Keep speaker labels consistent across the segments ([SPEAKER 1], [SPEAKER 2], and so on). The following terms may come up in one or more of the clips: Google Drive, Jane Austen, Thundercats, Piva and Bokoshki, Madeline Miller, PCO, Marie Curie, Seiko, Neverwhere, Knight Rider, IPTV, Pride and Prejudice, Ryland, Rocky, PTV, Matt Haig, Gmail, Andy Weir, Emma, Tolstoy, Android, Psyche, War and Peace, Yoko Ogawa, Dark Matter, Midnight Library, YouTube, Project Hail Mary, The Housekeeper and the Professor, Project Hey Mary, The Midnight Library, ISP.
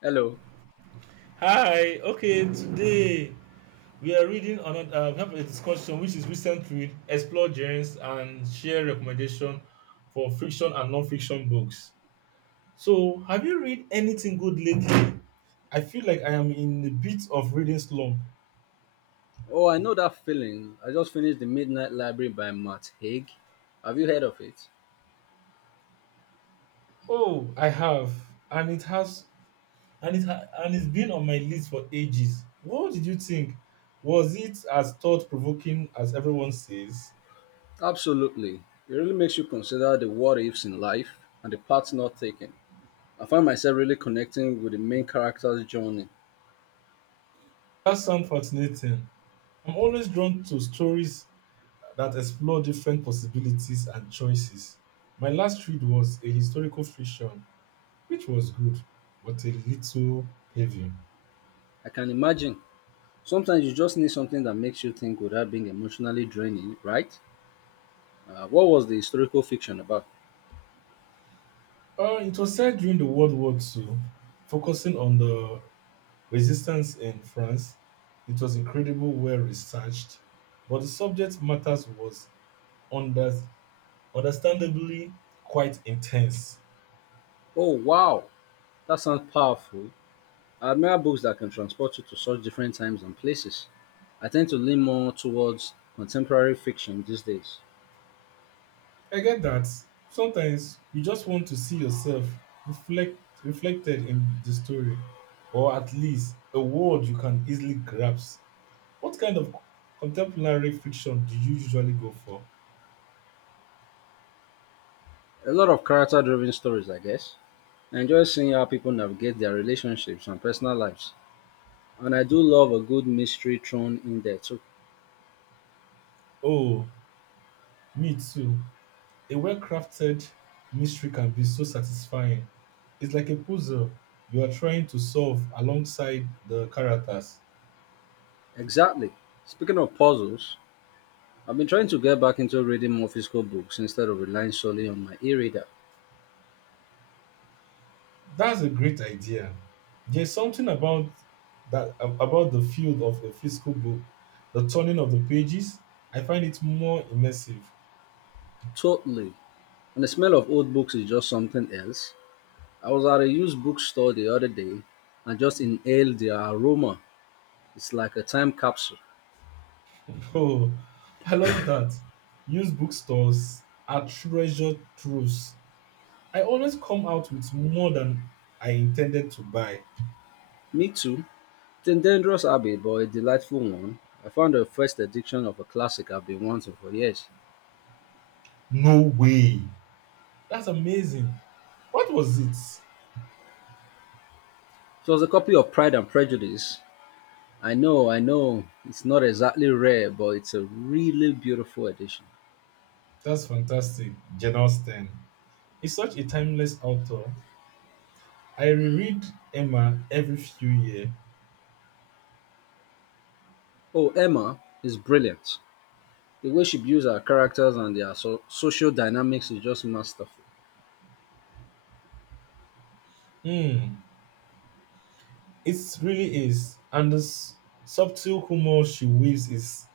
[SPEAKER 1] Hello.
[SPEAKER 2] Hi, okay, today we are reading another, we have a discussion which is recent read, explore genres, and share recommendation for fiction and non-fiction books. So, have you read anything good lately? I feel like I am in a bit of reading slump.
[SPEAKER 1] Oh, I know that feeling. I just finished The Midnight Library by Matt Haig. Have you heard of it?
[SPEAKER 2] Oh, I have, and it has, and it's been on my list for ages. What did you think? Was it as thought-provoking as everyone says?
[SPEAKER 1] Absolutely. It really makes you consider the what ifs in life and the paths not taken. I find myself really connecting with the main character's journey.
[SPEAKER 2] That sounds fascinating. I'm always drawn to stories that explore different possibilities and choices. My last read was a historical fiction which was good but a little heavy.
[SPEAKER 1] I can imagine. Sometimes you just need something that makes you think without being emotionally draining, right? What was the historical fiction about?
[SPEAKER 2] It was set during the World War Two, focusing on the resistance in France. It was incredible, well researched, but the subject matters was under, understandably quite intense.
[SPEAKER 1] Oh, wow. That sounds powerful. I admire books that can transport you to such different times and places. I tend to lean more towards contemporary fiction these days.
[SPEAKER 2] I get that. Sometimes you just want to see yourself reflected in the story, or at least a word you can easily grasp. What kind of contemporary fiction do you usually go for?
[SPEAKER 1] A lot of character driven stories, I guess. I enjoy seeing how people navigate their relationships and personal lives. And I do love a good mystery thrown in there too.
[SPEAKER 2] Oh, me too. A well-crafted mystery can be so satisfying. It's like a puzzle you are trying to solve alongside the characters.
[SPEAKER 1] Exactly. Speaking of puzzles, I've been trying to get back into reading more physical books instead of relying solely on my e reader.
[SPEAKER 2] That's a great idea. There's something about that about the feel of a physical book, the turning of the pages. I find it more immersive.
[SPEAKER 1] Totally. And the smell of old books is just something else. I was at a used bookstore the other day and just inhaled the aroma. It's like a time capsule.
[SPEAKER 2] Oh, I love that. Used bookstores are treasure troves. I always come out with more than I intended to buy.
[SPEAKER 1] Me too. It's a dangerous habit, but a delightful one. I found the first edition of a classic I've been wanting for years.
[SPEAKER 2] No way. That's amazing. What was it?
[SPEAKER 1] It was a copy of Pride and Prejudice. I know, it's not exactly rare, but it's a really beautiful edition.
[SPEAKER 2] That's fantastic. Jane Austen is such a timeless author. I reread Emma every few years.
[SPEAKER 1] Oh, Emma is brilliant. The way she builds her characters and their social dynamics is just masterful.
[SPEAKER 2] Hmm, it really is. And the subtle humor she weaves is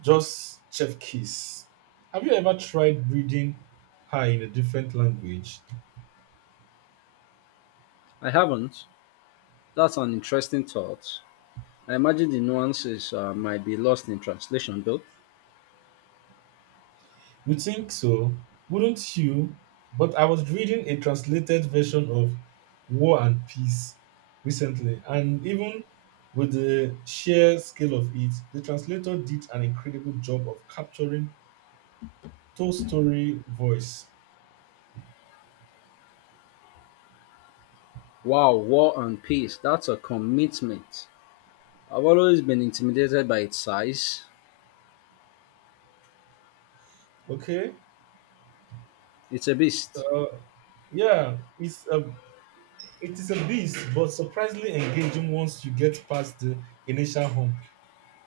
[SPEAKER 2] just chef kiss. Have you ever tried reading her in a different language?
[SPEAKER 1] I haven't. That's an interesting thought. I imagine the nuances might be lost in translation, though.
[SPEAKER 2] You think so? Wouldn't you? But I was reading a translated version of War and Peace recently, and even with the sheer scale of it, the translator did an incredible job of capturing Tolstoy story voice.
[SPEAKER 1] Wow, War and Peace, that's a commitment. I've always been intimidated by its size.
[SPEAKER 2] Okay,
[SPEAKER 1] It's a beast.
[SPEAKER 2] uh, yeah, It is a beast, but surprisingly engaging once you get past the initial hump.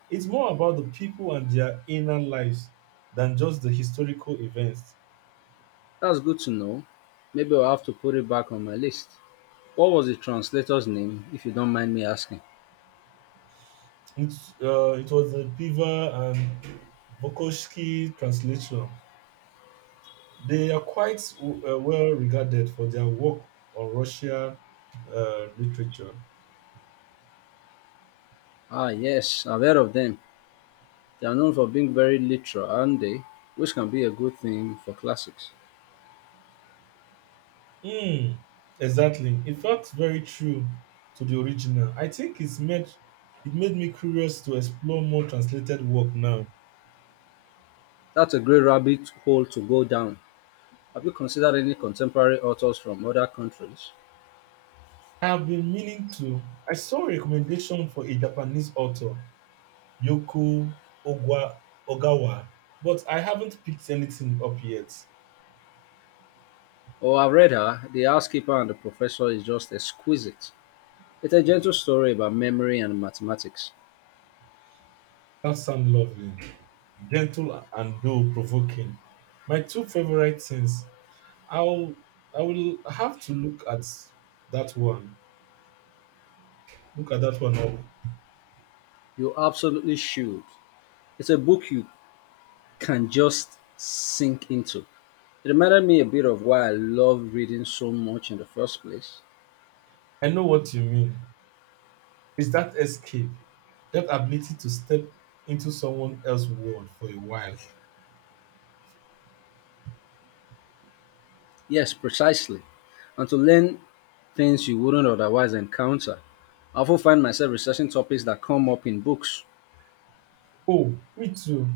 [SPEAKER 2] It's more about the people and their inner lives than just the historical events.
[SPEAKER 1] That's good to know. Maybe I'll have to put it back on my list. What was the translator's name, if you don't mind me asking?
[SPEAKER 2] It's, it was the Piva and Bokoshki translation. They are quite well regarded for their work on Russian literature.
[SPEAKER 1] Ah, yes, I've heard of them. They are known for being very literal, aren't they? Which can be a good thing for classics.
[SPEAKER 2] Mm, exactly. It felt very true to the original. I think it made me curious to explore more translated work now.
[SPEAKER 1] That's a great rabbit hole to go down. Have you considered any contemporary authors from other countries?
[SPEAKER 2] I have been meaning to. I saw a recommendation for a Japanese author, Yoko Ogwa, Ogawa, but I haven't picked anything up yet.
[SPEAKER 1] Oh, I've read her. The Housekeeper and the Professor is just exquisite. It's a gentle story about memory and mathematics.
[SPEAKER 2] That sounds lovely, gentle and though provoking. My two favorite things. I'll I will have to that one. Look at that one up.
[SPEAKER 1] You absolutely should. It's a book you can just sink into. It reminded me a bit of why I love reading so much in the first place.
[SPEAKER 2] I know what you mean. It's that escape, that ability to step into someone else's world for a while.
[SPEAKER 1] Yes, precisely. And to learn things you wouldn't otherwise encounter. I often find myself researching topics that come up in books.
[SPEAKER 2] Oh, me too.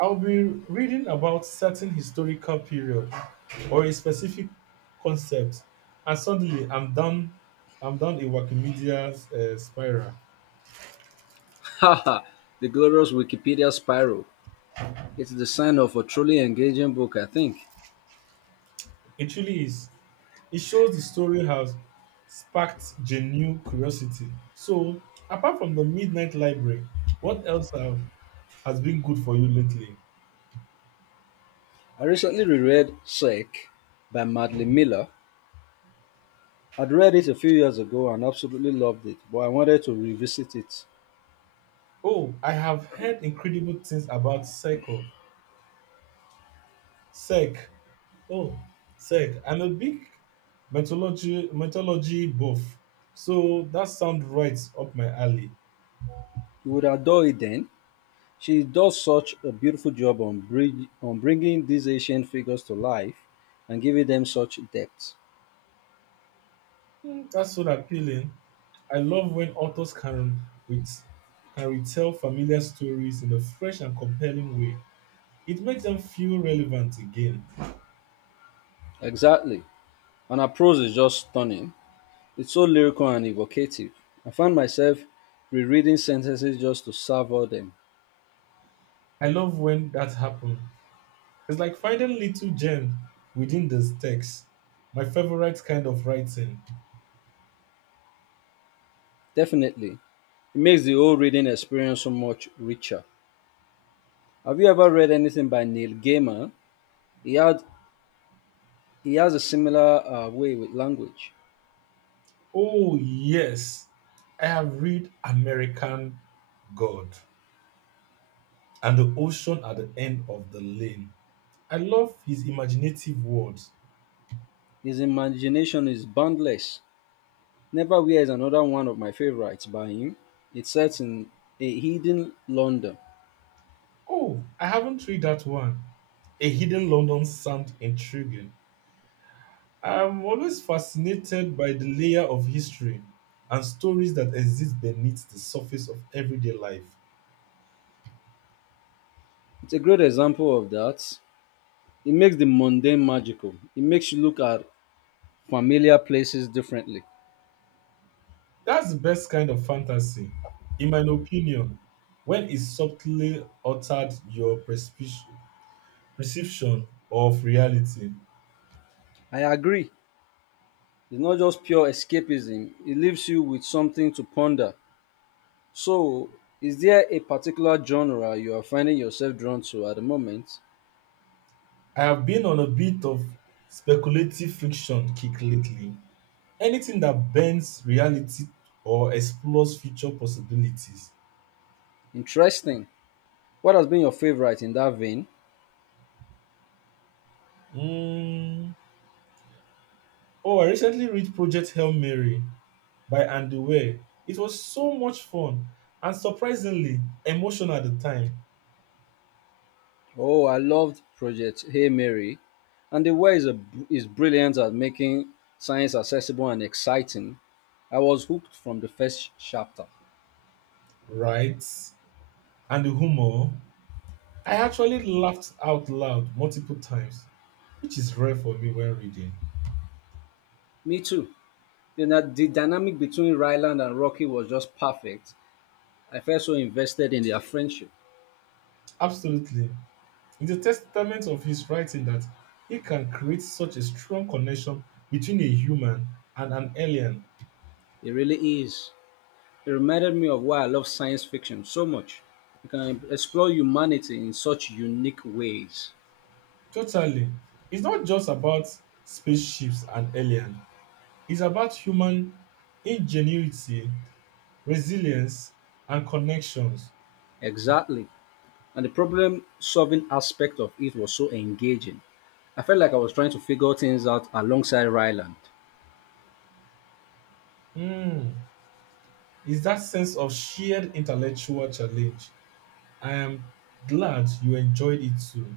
[SPEAKER 2] I'll be reading about certain historical period or a specific concept, and suddenly I'm down a Wikimedia's spiral.
[SPEAKER 1] Haha, the glorious Wikipedia spiral. It's the sign of a truly engaging book, I think.
[SPEAKER 2] It really is. It shows the story has sparked genuine curiosity. So, apart from the Midnight Library, what else have, has been good for you lately?
[SPEAKER 1] I recently reread Psyche by Madeline Miller. I'd read it a few years ago and absolutely loved it, but I wanted to revisit it.
[SPEAKER 2] Oh, I have heard incredible things about Seiko. Sec. Oh, Sec. I'm a big mythology buff, so that sounds right up my alley.
[SPEAKER 1] You would adore it then. She does such a beautiful job on on bringing these ancient figures to life and giving them such depth.
[SPEAKER 2] Hmm, that's so appealing. I love when authors can with can retell familiar stories in a fresh and compelling way. It makes them feel relevant again.
[SPEAKER 1] Exactly. And her prose is just stunning. It's so lyrical and evocative. I found myself rereading sentences just to savor them.
[SPEAKER 2] I love when that happens. It's like finding little gems within the text. My favorite kind of writing.
[SPEAKER 1] Definitely. It makes the whole reading experience so much richer. Have you ever read anything by Neil Gaiman? He had he has a similar way with language.
[SPEAKER 2] Oh, yes. I have read American God and the ocean at the end of the lane. I love his imaginative words.
[SPEAKER 1] His imagination is boundless. Neverwhere is another one of my favorites by him. It's set in a hidden London.
[SPEAKER 2] Oh, I haven't read that one. A hidden London sound intriguing. I'm always fascinated by the layer of history and stories that exist beneath the surface of everyday life.
[SPEAKER 1] It's a great example of that. It makes the mundane magical. It makes you look at familiar places differently.
[SPEAKER 2] That's the best kind of fantasy, in my opinion, when it subtly altered your perspective perception of reality.
[SPEAKER 1] I agree. It's not just pure escapism. It leaves you with something to ponder. So, is there a particular genre you are finding yourself drawn to at the moment?
[SPEAKER 2] I have been on a bit of speculative friction kick lately. Anything that bends reality or explores future possibilities.
[SPEAKER 1] Interesting. What has been your favorite in that vein?
[SPEAKER 2] Mm. Oh, I recently read Project Hail Mary by Andy Weir. It was so much fun and surprisingly emotional at the time,
[SPEAKER 1] Oh, I loved Project Hey Mary, and the way is, a, is brilliant at making science accessible and exciting. I was hooked from the first chapter.
[SPEAKER 2] right? And the humor. I actually laughed out loud multiple times, which is rare for me when reading.
[SPEAKER 1] Me too. The dynamic between Ryland and Rocky was just perfect. I felt so invested in their friendship.
[SPEAKER 2] Absolutely. It's a testament of his writing that he can create such a strong connection between a human and an alien.
[SPEAKER 1] It really is. It reminded me of why I love science fiction so much. You can explore humanity in such unique ways.
[SPEAKER 2] Totally. It's not just about spaceships and alien. It's about human ingenuity, resilience, and connections.
[SPEAKER 1] Exactly. And the problem solving aspect of it was so engaging. I felt like I was trying to figure things out alongside Ryland.
[SPEAKER 2] Mm. It's that sense of shared intellectual challenge. I am glad you enjoyed it too.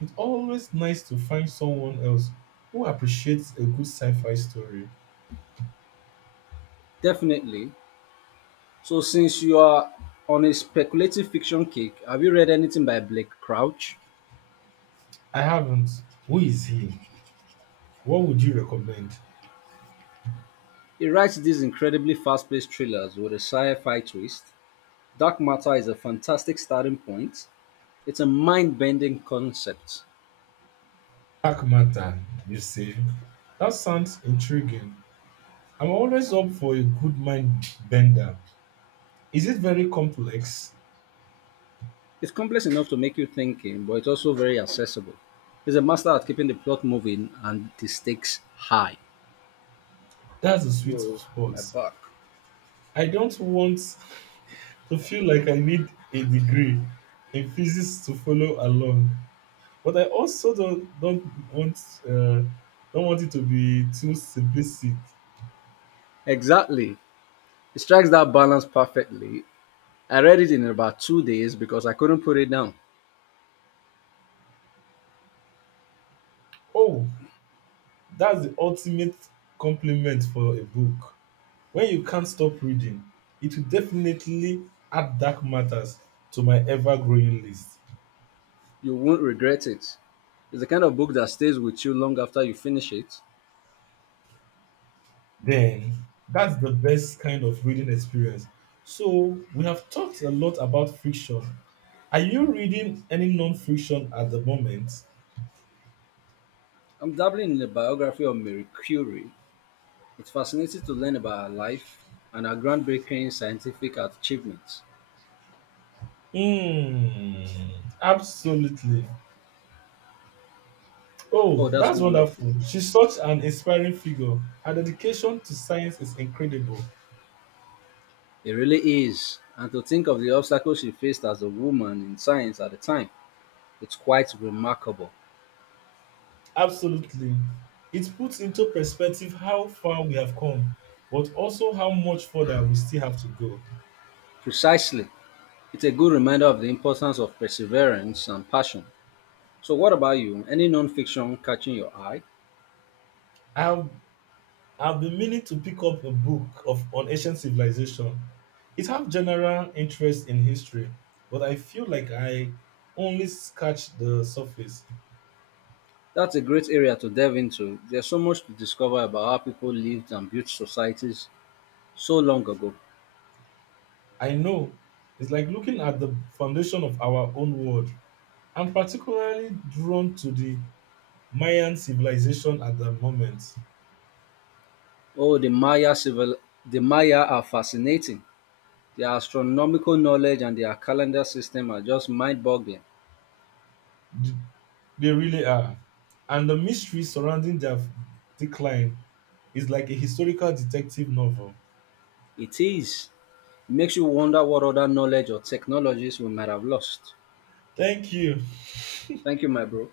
[SPEAKER 2] It's always nice to find someone else who appreciates a good sci fi story.
[SPEAKER 1] Definitely. So, since you are on a speculative fiction kick, have you read anything by Blake Crouch?
[SPEAKER 2] I haven't. Who is he? What would you recommend?
[SPEAKER 1] He writes these incredibly fast paced thrillers with a sci fi twist. Dark Matter is a fantastic starting point. It's a mind bending concept.
[SPEAKER 2] Dark Matter, you say? That sounds intriguing. I'm always up for a good mind bender. Is it very complex?
[SPEAKER 1] It's complex enough to make you thinking, but it's also very accessible. He's a master at keeping the plot moving and the stakes high.
[SPEAKER 2] That's a sweet
[SPEAKER 1] Yo,
[SPEAKER 2] spot.
[SPEAKER 1] my back.
[SPEAKER 2] I don't want to feel like I need a degree in physics to follow along, but I also uh, don't want it to be too simplistic.
[SPEAKER 1] Exactly. It strikes that balance perfectly. I read it in about 2 days because I couldn't put it down.
[SPEAKER 2] Oh, that's the ultimate compliment for a book. When you can't stop reading, it will definitely add dark matters to my ever growing list.
[SPEAKER 1] You won't regret it. It's the kind of book that stays with you long after you finish it.
[SPEAKER 2] Then, that's the best kind of reading experience. So, we have talked a lot about fiction. Are you reading any non fiction at the moment?
[SPEAKER 1] I'm dabbling in the biography of Marie Curie. It's fascinating to learn about her life and her groundbreaking scientific achievements.
[SPEAKER 2] Hmm, absolutely.
[SPEAKER 1] Oh,
[SPEAKER 2] Oh,
[SPEAKER 1] that's
[SPEAKER 2] that's
[SPEAKER 1] wonderful.
[SPEAKER 2] wonderful. She's such an inspiring figure. Her dedication to science is incredible.
[SPEAKER 1] It really is. And to think of the obstacles she faced as a woman in science at the time, it's quite remarkable.
[SPEAKER 2] Absolutely. It puts into perspective how far we have come, but also how much further we still have to go.
[SPEAKER 1] Precisely. It's a good reminder of the importance of perseverance and passion. So, what about you? Any non-fiction catching your eye?
[SPEAKER 2] I've I've been meaning to pick up a book of on ancient civilization. It have general interest in history, but I feel like I only scratch the surface.
[SPEAKER 1] That's a great area to delve into. There's so much to discover about how people lived and built societies so long ago.
[SPEAKER 2] I know it's like looking at the foundation of our own world. I'm particularly drawn to the Mayan civilization at the moment.
[SPEAKER 1] Oh, the Maya are fascinating. Their astronomical knowledge and their calendar system are just mind-boggling.
[SPEAKER 2] They really are. And the mystery surrounding their decline is like a historical detective novel.
[SPEAKER 1] It is. Makes you wonder what other knowledge or technologies we might have lost.
[SPEAKER 2] Thank you.
[SPEAKER 1] Thank you, my bro.